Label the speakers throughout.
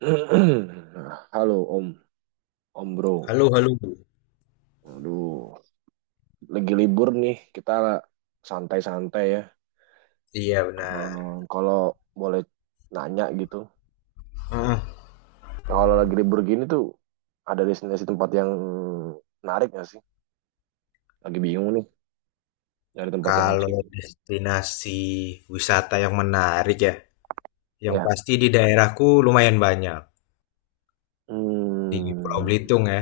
Speaker 1: Halo Om, Om Bro.
Speaker 2: Halo, halo.
Speaker 1: Aduh, lagi libur nih, kita santai-santai ya.
Speaker 2: Iya,
Speaker 1: Ehm,
Speaker 2: benar.
Speaker 1: kalau boleh nanya gitu.
Speaker 2: Heeh.
Speaker 1: Nah, kalau lagi libur gini tuh ada destinasi tempat yang menarik nggak sih? Lagi bingung nih, nyari tempat yang asik.
Speaker 2: Kalau destinasi wisata yang menarik ya, yang
Speaker 1: Ya.
Speaker 2: pasti di daerahku lumayan banyak. Di Pulau
Speaker 1: Hmm,
Speaker 2: Belitung ya.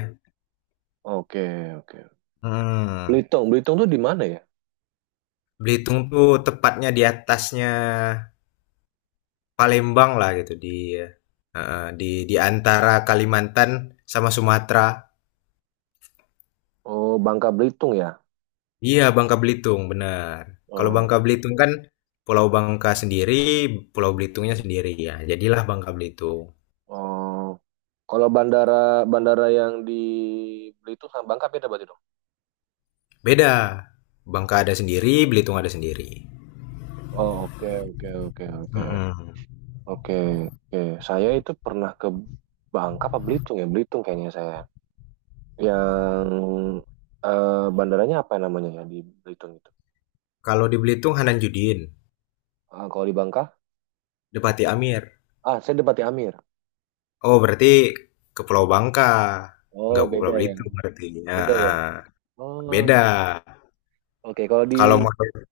Speaker 1: oke, oke.
Speaker 2: Hmm.
Speaker 1: Belitung, tuh di mana ya?
Speaker 2: Belitung tuh tepatnya di atasnya Palembang lah gitu di eh, di antara Kalimantan sama Sumatera.
Speaker 1: Oh, Bangka Belitung ya.
Speaker 2: Iya, Bangka Belitung, benar. Kalau
Speaker 1: Oh.
Speaker 2: Bangka Belitung kan Pulau Bangka sendiri, Pulau Belitungnya sendiri ya. Jadilah Bangka Belitung.
Speaker 1: Oh, kalau bandara bandara yang di Beli itu sama Bangka beda berarti dong.
Speaker 2: Beda. Bangka ada sendiri, Belitung ada sendiri.
Speaker 1: Oh, oke, oke, oke, oke.
Speaker 2: Mm-mm.
Speaker 1: Oke, oke. Saya itu pernah ke Bangka apa Belitung ya? Belitung kayaknya saya. Yang bandaranya apa namanya ya di Belitung itu?
Speaker 2: Kalau di Belitung Hanan Judin,
Speaker 1: Ah, kalau di Bangka?
Speaker 2: Depati Amir.
Speaker 1: Ah, saya di Bati Amir.
Speaker 2: Oh, berarti ke Pulau Bangka. Nggak
Speaker 1: Oh,
Speaker 2: ke Pulau
Speaker 1: beda ya.
Speaker 2: Belitung berarti. Ya,
Speaker 1: Beda ya.
Speaker 2: ah.
Speaker 1: Oh,
Speaker 2: Beda.
Speaker 1: oke. Kalau di
Speaker 2: Kalau menurut-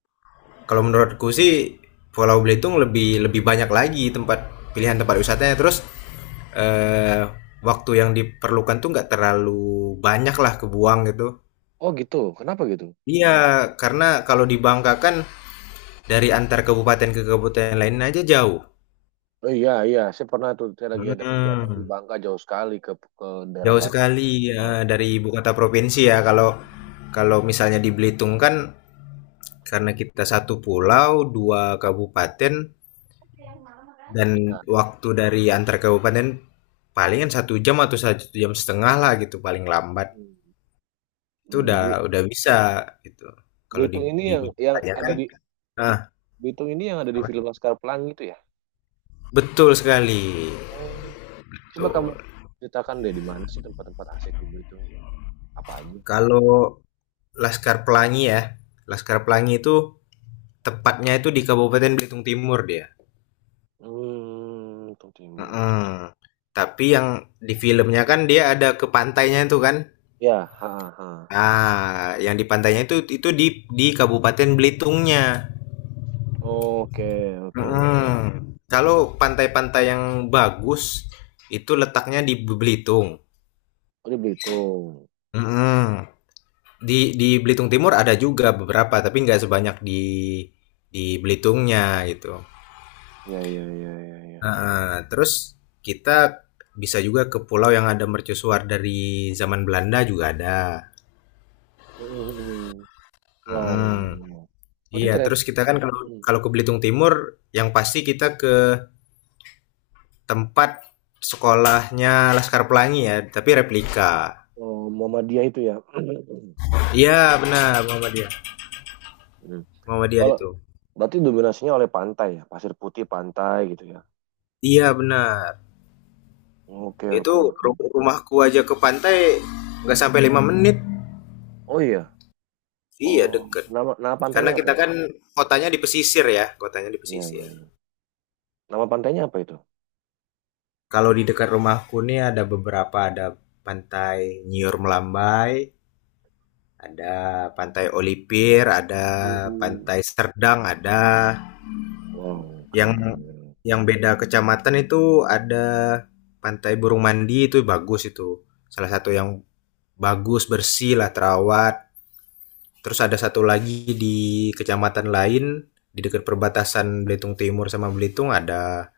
Speaker 2: kalau menurutku sih Pulau Belitung lebih lebih banyak lagi tempat pilihan tempat wisatanya. Terus eh, waktu yang diperlukan tuh nggak terlalu banyak lah kebuang gitu.
Speaker 1: oh gitu. Kenapa gitu?
Speaker 2: Iya, karena kalau di Bangka kan dari antar kabupaten ke kabupaten lain aja jauh.
Speaker 1: Oh iya, iya, saya pernah tuh saya lagi ada kegiatan di
Speaker 2: Mhm,
Speaker 1: Bangka jauh sekali ke daerah
Speaker 2: jauh
Speaker 1: lain.
Speaker 2: sekali,
Speaker 1: Wow.
Speaker 2: ya dari ibu kota provinsi ya, kalau kalau misalnya di Belitung kan karena kita satu pulau, 2 kabupaten, dan
Speaker 1: Ya.
Speaker 2: waktu dari antar kabupaten palingan 1 jam atau satu jam setengah lah gitu paling lambat,
Speaker 1: Hmm.
Speaker 2: itu
Speaker 1: Hmm,
Speaker 2: udah
Speaker 1: Bel-
Speaker 2: udah bisa gitu. Kalau di
Speaker 1: Belitung ini
Speaker 2: di
Speaker 1: yang
Speaker 2: Bangka ya
Speaker 1: ada
Speaker 2: kan,
Speaker 1: di
Speaker 2: nah,
Speaker 1: Belitung ini yang ada di film Laskar Pelangi itu ya?
Speaker 2: betul sekali,
Speaker 1: Oh, coba kamu
Speaker 2: betul.
Speaker 1: ceritakan deh di mana sih tempat-tempat asik di Belitung itu? Apa aja?
Speaker 2: Kalau Laskar Pelangi ya, Laskar Pelangi itu tepatnya itu di Kabupaten Belitung Timur dia.
Speaker 1: Hmm, Belitung Timur.
Speaker 2: Mhm. Tapi yang di filmnya kan dia ada ke pantainya itu kan?
Speaker 1: Ya, ha ha, ha.
Speaker 2: Ah, yang di pantainya itu di Kabupaten Belitungnya.
Speaker 1: Oke, oke, oke.
Speaker 2: Mhm. Kalau pantai-pantai yang bagus itu letaknya di Belitung.
Speaker 1: Oh, di Belitung.
Speaker 2: Mhm. Di Belitung Timur ada juga beberapa tapi nggak sebanyak di Belitungnya gitu.
Speaker 1: Ya, ya, ya, ya, ya.
Speaker 2: Heeh. Terus kita bisa juga ke pulau yang ada mercusuar dari zaman Belanda juga ada.
Speaker 1: Hmm.
Speaker 2: Mhm.
Speaker 1: Wow. Berarti
Speaker 2: Iya,
Speaker 1: ternyata
Speaker 2: terus kita kan kalau
Speaker 1: hmm.
Speaker 2: kalau ke Belitung Timur, yang pasti kita ke tempat sekolahnya Laskar Pelangi ya, tapi replika.
Speaker 1: Oh, Muhammadiyah itu ya.
Speaker 2: Iya, benar, Muhammadiyah.
Speaker 1: Hmm.
Speaker 2: Muhammadiyah
Speaker 1: Kalau
Speaker 2: itu.
Speaker 1: berarti dominasinya oleh pantai ya, pasir putih pantai gitu ya.
Speaker 2: Iya, benar.
Speaker 1: Oke, oke,
Speaker 2: Itu
Speaker 1: oke.
Speaker 2: rumahku aja ke pantai nggak sampai 5 menit.
Speaker 1: Oh iya.
Speaker 2: Iya,
Speaker 1: Oh,
Speaker 2: deket.
Speaker 1: nama nama pantainya
Speaker 2: Karena
Speaker 1: apa
Speaker 2: kita
Speaker 1: ya?
Speaker 2: kan kotanya di pesisir ya, kotanya di
Speaker 1: Iya, iya,
Speaker 2: pesisir.
Speaker 1: iya. Nama pantainya apa itu?
Speaker 2: Kalau di dekat rumahku nih ada beberapa, ada Pantai Nyiur Melambai, ada Pantai Olipir, ada
Speaker 1: Hmm.
Speaker 2: Pantai Serdang, ada.
Speaker 1: Wow, keren,
Speaker 2: Yang
Speaker 1: keren.
Speaker 2: yang beda kecamatan itu ada Pantai Burung Mandi, itu bagus itu. Salah satu yang bagus, bersih lah, terawat. Terus ada satu lagi di kecamatan lain di dekat perbatasan Belitung Timur sama Belitung, ada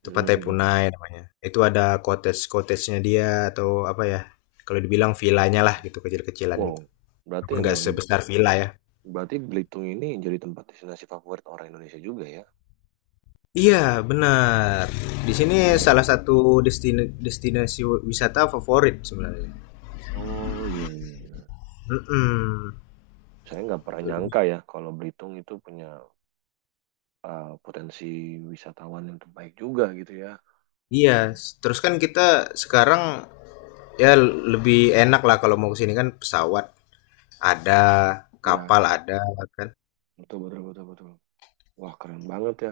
Speaker 2: itu Pantai
Speaker 1: Hmm.
Speaker 2: Punai namanya. Itu ada cottage-cottagenya dia atau apa ya? Kalau dibilang villanya lah gitu, kecil-kecilan
Speaker 1: Wow,
Speaker 2: gitu.
Speaker 1: berarti
Speaker 2: Walaupun nggak
Speaker 1: emang
Speaker 2: sebesar villa ya.
Speaker 1: berarti Belitung ini jadi tempat destinasi favorit orang Indonesia juga ya?
Speaker 2: Iya, benar. Di sini salah
Speaker 1: Hmm.
Speaker 2: satu destinasi wisata favorit sebenarnya.
Speaker 1: Oh iya, iya, iya.
Speaker 2: Mhm.
Speaker 1: Saya nggak pernah
Speaker 2: Itu dia.
Speaker 1: nyangka ya kalau Belitung itu punya potensi wisatawan yang terbaik juga gitu ya.
Speaker 2: Iya,
Speaker 1: Gitu.
Speaker 2: terus kan kita sekarang ya lebih enak lah kalau mau ke sini kan pesawat ada,
Speaker 1: Iya,
Speaker 2: kapal ada kan.
Speaker 1: betul, betul, betul, betul. Wah, keren banget ya.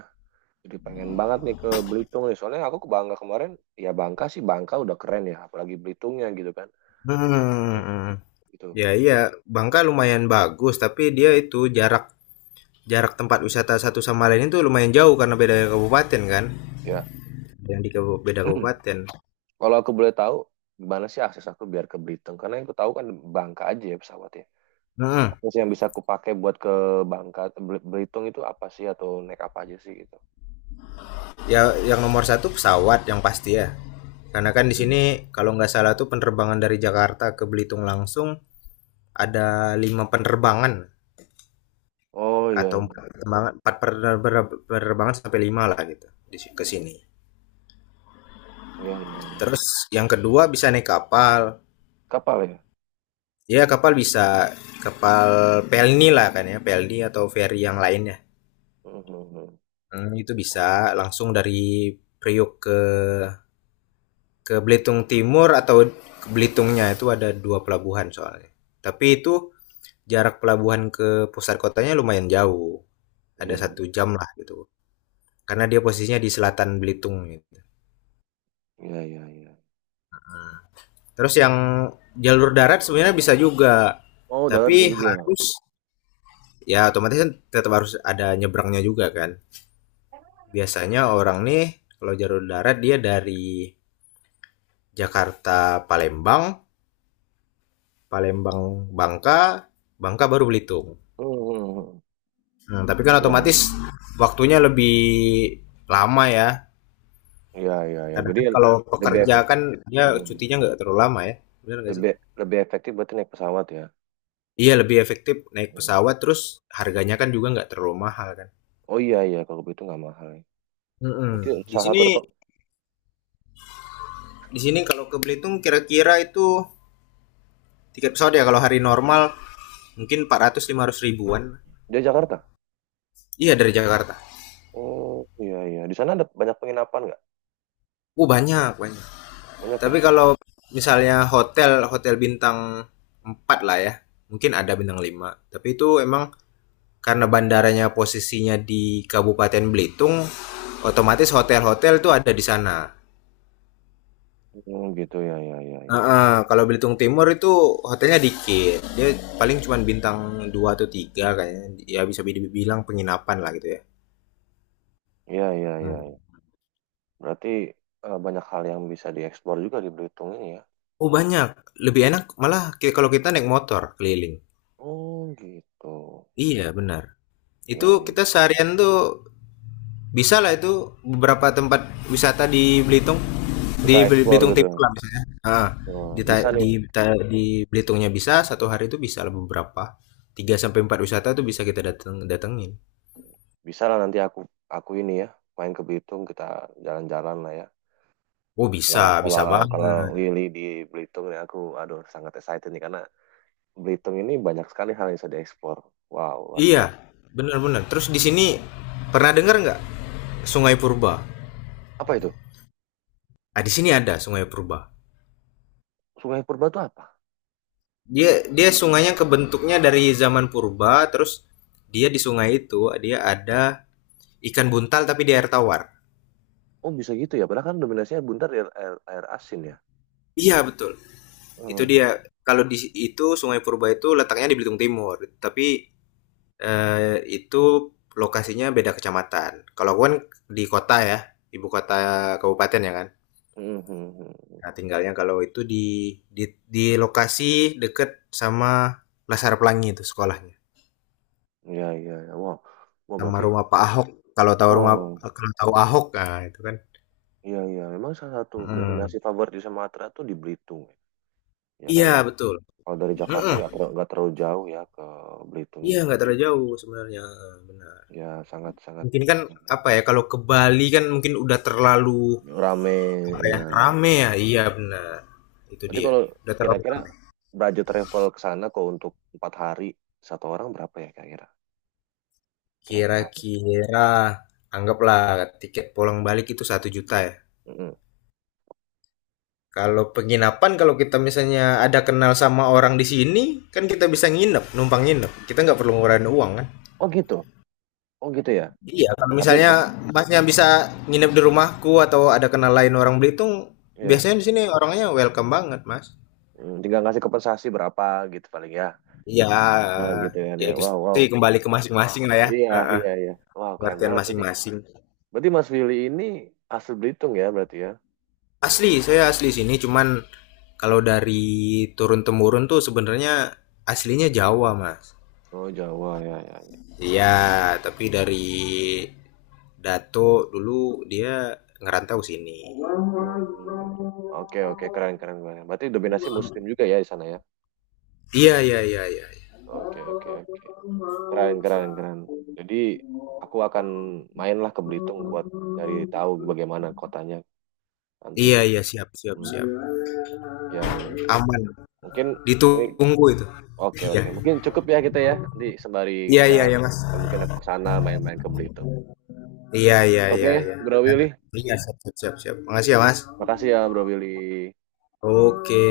Speaker 1: Jadi pengen banget nih ke Belitung nih. Soalnya aku ke Bangka kemarin, ya Bangka sih Bangka udah keren ya, apalagi Belitungnya gitu kan.
Speaker 2: Hmm.
Speaker 1: Gitu.
Speaker 2: Ya iya, Bangka lumayan bagus tapi dia itu jarak jarak tempat wisata satu sama lain itu lumayan jauh karena beda kabupaten kan.
Speaker 1: Ya.
Speaker 2: Yang beda kabupaten.
Speaker 1: Kalau aku boleh tahu gimana sih akses aku biar ke Belitung? Karena yang aku tahu kan Bangka aja ya pesawatnya.
Speaker 2: Hmm.
Speaker 1: Apa sih yang bisa aku pakai buat ke Bangka Bel- Belitung itu apa sih atau naik apa aja sih gitu?
Speaker 2: Ya, yang nomor satu pesawat yang pasti ya. Karena kan di sini
Speaker 1: Hmm.
Speaker 2: kalau nggak salah tuh penerbangan dari Jakarta ke Belitung langsung ada lima penerbangan
Speaker 1: Oh iya,
Speaker 2: atau
Speaker 1: iya,
Speaker 2: empat penerbangan, sampai lima lah gitu ke sini.
Speaker 1: iya, iya, iya, iya.
Speaker 2: Terus yang kedua bisa naik kapal.
Speaker 1: Kapal ya?
Speaker 2: Ya kapal, bisa kapal pelni lah kan ya, pelni atau ferry yang lainnya.
Speaker 1: Hmm, hmm, hmm.
Speaker 2: Hmm, itu
Speaker 1: Oh
Speaker 2: bisa langsung dari Priok ke Belitung Timur atau ke Belitungnya, itu ada dua pelabuhan soalnya. Tapi itu jarak pelabuhan ke pusat kotanya lumayan jauh.
Speaker 1: iya,
Speaker 2: Ada
Speaker 1: iya,
Speaker 2: 1 jam lah gitu. Karena dia posisinya di selatan Belitung gitu.
Speaker 1: iya, iya, iya.
Speaker 2: Terus yang jalur darat sebenarnya bisa juga,
Speaker 1: Oh darat
Speaker 2: tapi
Speaker 1: juga.
Speaker 2: harus, ya otomatis kan tetap harus ada nyebrangnya juga kan. Biasanya orang nih kalau jalur darat dia dari Jakarta Palembang, Palembang Bangka, Bangka baru Belitung.
Speaker 1: Hmm, hmm, hmm.
Speaker 2: Hmm, tapi kan
Speaker 1: Iya.
Speaker 2: otomatis waktunya lebih lama ya.
Speaker 1: Iya, iya, iya.
Speaker 2: Kadang
Speaker 1: Jadi
Speaker 2: kan kalau
Speaker 1: lebih
Speaker 2: pekerja
Speaker 1: efektif.
Speaker 2: kan dia cutinya nggak terlalu lama ya, benar nggak sih?
Speaker 1: Lebih, lebih efektif berarti naik pesawat ya.
Speaker 2: Iya, lebih efektif naik
Speaker 1: Hmm.
Speaker 2: pesawat, terus harganya kan juga nggak terlalu mahal kan.
Speaker 1: Oh iya, iya. Kalau begitu nggak mahal ya.
Speaker 2: Mhm.
Speaker 1: Berarti
Speaker 2: Di
Speaker 1: salah satu
Speaker 2: sini
Speaker 1: reko-
Speaker 2: di sini kalau ke Belitung kira-kira itu tiket pesawat ya kalau hari normal mungkin 400 500 ribuan.
Speaker 1: Dia Jakarta?
Speaker 2: Iya, dari Jakarta.
Speaker 1: Oh iya, iya. Di sana ada banyak penginapan nggak?
Speaker 2: Banyak banyak.
Speaker 1: Banyak ya?
Speaker 2: Tapi kalau misalnya hotel hotel bintang 4 lah ya. Mungkin ada bintang 5. Tapi itu emang karena bandaranya posisinya di Kabupaten Belitung, otomatis hotel-hotel itu ada di sana.
Speaker 1: Hmm, gitu ya, ya, ya, ya.
Speaker 2: Heeh, kalau Belitung Timur itu hotelnya dikit. Dia paling cuman bintang 2 atau 3 kayaknya. Ya bisa dibilang penginapan lah gitu ya.
Speaker 1: Iya, iya, iya,
Speaker 2: Hmm.
Speaker 1: iya. Berarti banyak hal yang bisa dieksplor juga di Belitung ini ya.
Speaker 2: Oh banyak, lebih enak malah kalau kita naik motor keliling.
Speaker 1: Oh gitu.
Speaker 2: Iya benar. Itu
Speaker 1: Ya, ya.
Speaker 2: kita seharian tuh bisa lah itu beberapa tempat wisata di Belitung.
Speaker 1: Kita
Speaker 2: Di Bel-
Speaker 1: eksplor
Speaker 2: Belitung
Speaker 1: gitu.
Speaker 2: Timur lah misalnya.
Speaker 1: Oh,
Speaker 2: Di,
Speaker 1: bisa
Speaker 2: ta-
Speaker 1: nih.
Speaker 2: di, di Belitungnya bisa, satu hari itu bisa lah beberapa. Tiga sampai 4 wisata tuh bisa kita dateng, datengin.
Speaker 1: Bisa lah nanti aku ini ya main ke Belitung kita jalan-jalan lah ya.
Speaker 2: Oh bisa,
Speaker 1: Nah, kalau
Speaker 2: bisa
Speaker 1: kalau
Speaker 2: banget.
Speaker 1: Willy di Belitung nih aku aduh sangat excited nih karena Belitung ini banyak sekali hal yang bisa dieksplor. Wow, luar biasa.
Speaker 2: Iya, benar-benar. Terus di sini pernah dengar nggak Sungai Purba?
Speaker 1: Apa itu?
Speaker 2: Nah, di sini ada Sungai Purba.
Speaker 1: Sungai Purba itu apa?
Speaker 2: Dia dia sungainya kebentuknya dari zaman purba, terus dia di sungai itu dia ada ikan buntal tapi di air tawar.
Speaker 1: Oh, bisa gitu ya. Padahal kan dominasinya buntar di air, air, air asin ya.
Speaker 2: Iya, betul. Itu
Speaker 1: Mhm.
Speaker 2: dia. Kalau di itu Sungai Purba itu letaknya di Belitung Timur, tapi itu lokasinya beda kecamatan. Kalau aku kan di kota ya, ibu kota kabupaten ya kan.
Speaker 1: Mhm.
Speaker 2: Nah, tinggalnya kalau itu di di lokasi deket sama Laskar Pelangi itu sekolahnya,
Speaker 1: Iya, iya, iya. Wow. Wow,
Speaker 2: sama
Speaker 1: berarti
Speaker 2: rumah Pak Ahok. Kalau tahu rumah
Speaker 1: oh,
Speaker 2: kalau tahu Ahok, nah itu kan.
Speaker 1: iya, iya. Memang salah satu
Speaker 2: Mhm.
Speaker 1: destinasi favorit di Sumatera tuh di Belitung. Ya kan
Speaker 2: Iya,
Speaker 1: ya.
Speaker 2: betul.
Speaker 1: Kalau dari Jakarta
Speaker 2: Mhm.
Speaker 1: nggak terlalu jauh ya ke Belitung
Speaker 2: Iya,
Speaker 1: itu.
Speaker 2: nggak terlalu jauh sebenarnya, benar.
Speaker 1: Ya, sangat sangat
Speaker 2: Mungkin kan, apa ya, kalau ke Bali kan mungkin udah terlalu,
Speaker 1: rame
Speaker 2: apa ya,
Speaker 1: ya.
Speaker 2: rame ya, iya benar, itu
Speaker 1: Berarti
Speaker 2: dia,
Speaker 1: kalau
Speaker 2: udah terlalu
Speaker 1: kira-kira
Speaker 2: rame.
Speaker 1: budget travel ke sana kok untuk 4 hari satu orang berapa ya kira-kira? Kira-kira.
Speaker 2: Kira-kira anggaplah tiket pulang balik itu 1 juta ya.
Speaker 1: Mm-mm.
Speaker 2: Kalau penginapan, kalau kita misalnya ada kenal sama orang di sini kan kita bisa nginep, numpang nginep, kita nggak perlu ngeluarin uang kan.
Speaker 1: Oh gitu, oh gitu ya.
Speaker 2: Iya, kalau
Speaker 1: Tapi
Speaker 2: misalnya
Speaker 1: tetap
Speaker 2: masnya bisa nginep di rumahku atau ada kenal lain orang Belitung,
Speaker 1: ya,
Speaker 2: biasanya di sini orangnya welcome banget, mas.
Speaker 1: mm, tinggal ngasih kompensasi berapa gitu paling ya.
Speaker 2: Iya,
Speaker 1: Ya gitu kan
Speaker 2: ya
Speaker 1: ya.
Speaker 2: itu
Speaker 1: Wow, wow.
Speaker 2: sih kembali ke masing-masing lah ya.
Speaker 1: Iya,
Speaker 2: Heeh,
Speaker 1: iya, iya. Wow, keren
Speaker 2: pengertian
Speaker 1: banget. Berarti,
Speaker 2: masing-masing.
Speaker 1: berarti Mas Willy ini asli Belitung ya berarti ya?
Speaker 2: Asli, saya asli sini, cuman kalau dari turun temurun tuh sebenarnya aslinya Jawa, mas.
Speaker 1: Oh Jawa ya, ya, ya.
Speaker 2: Iya, tapi dari Dato dulu dia ngerantau sini.
Speaker 1: Hmm. Oke, oke, keren, keren, keren. Berarti dominasi Muslim juga ya di sana ya?
Speaker 2: Iya, iya, iya, iya.
Speaker 1: Oke, oke, oke. Keren, keren, keren, jadi aku akan mainlah ke Belitung buat cari tahu bagaimana kotanya nanti.
Speaker 2: Iya, iya, siap, siap,
Speaker 1: Hmm,
Speaker 2: siap.
Speaker 1: ya ya
Speaker 2: Aman.
Speaker 1: mungkin ini
Speaker 2: Ditunggu itu.
Speaker 1: oke
Speaker 2: Iya.
Speaker 1: oke mungkin cukup ya kita ya nanti sembari
Speaker 2: Iya, iya,
Speaker 1: jalan
Speaker 2: iya, Mas.
Speaker 1: ya, mungkin aku ke sana main-main ke Belitung.
Speaker 2: Iya, iya,
Speaker 1: Oke
Speaker 2: iya, iya.
Speaker 1: Bro Willy,
Speaker 2: Iya, siap, siap, siap. Siap. Makasih ya, Mas.
Speaker 1: makasih ya Bro Willy. Ya.
Speaker 2: Oke.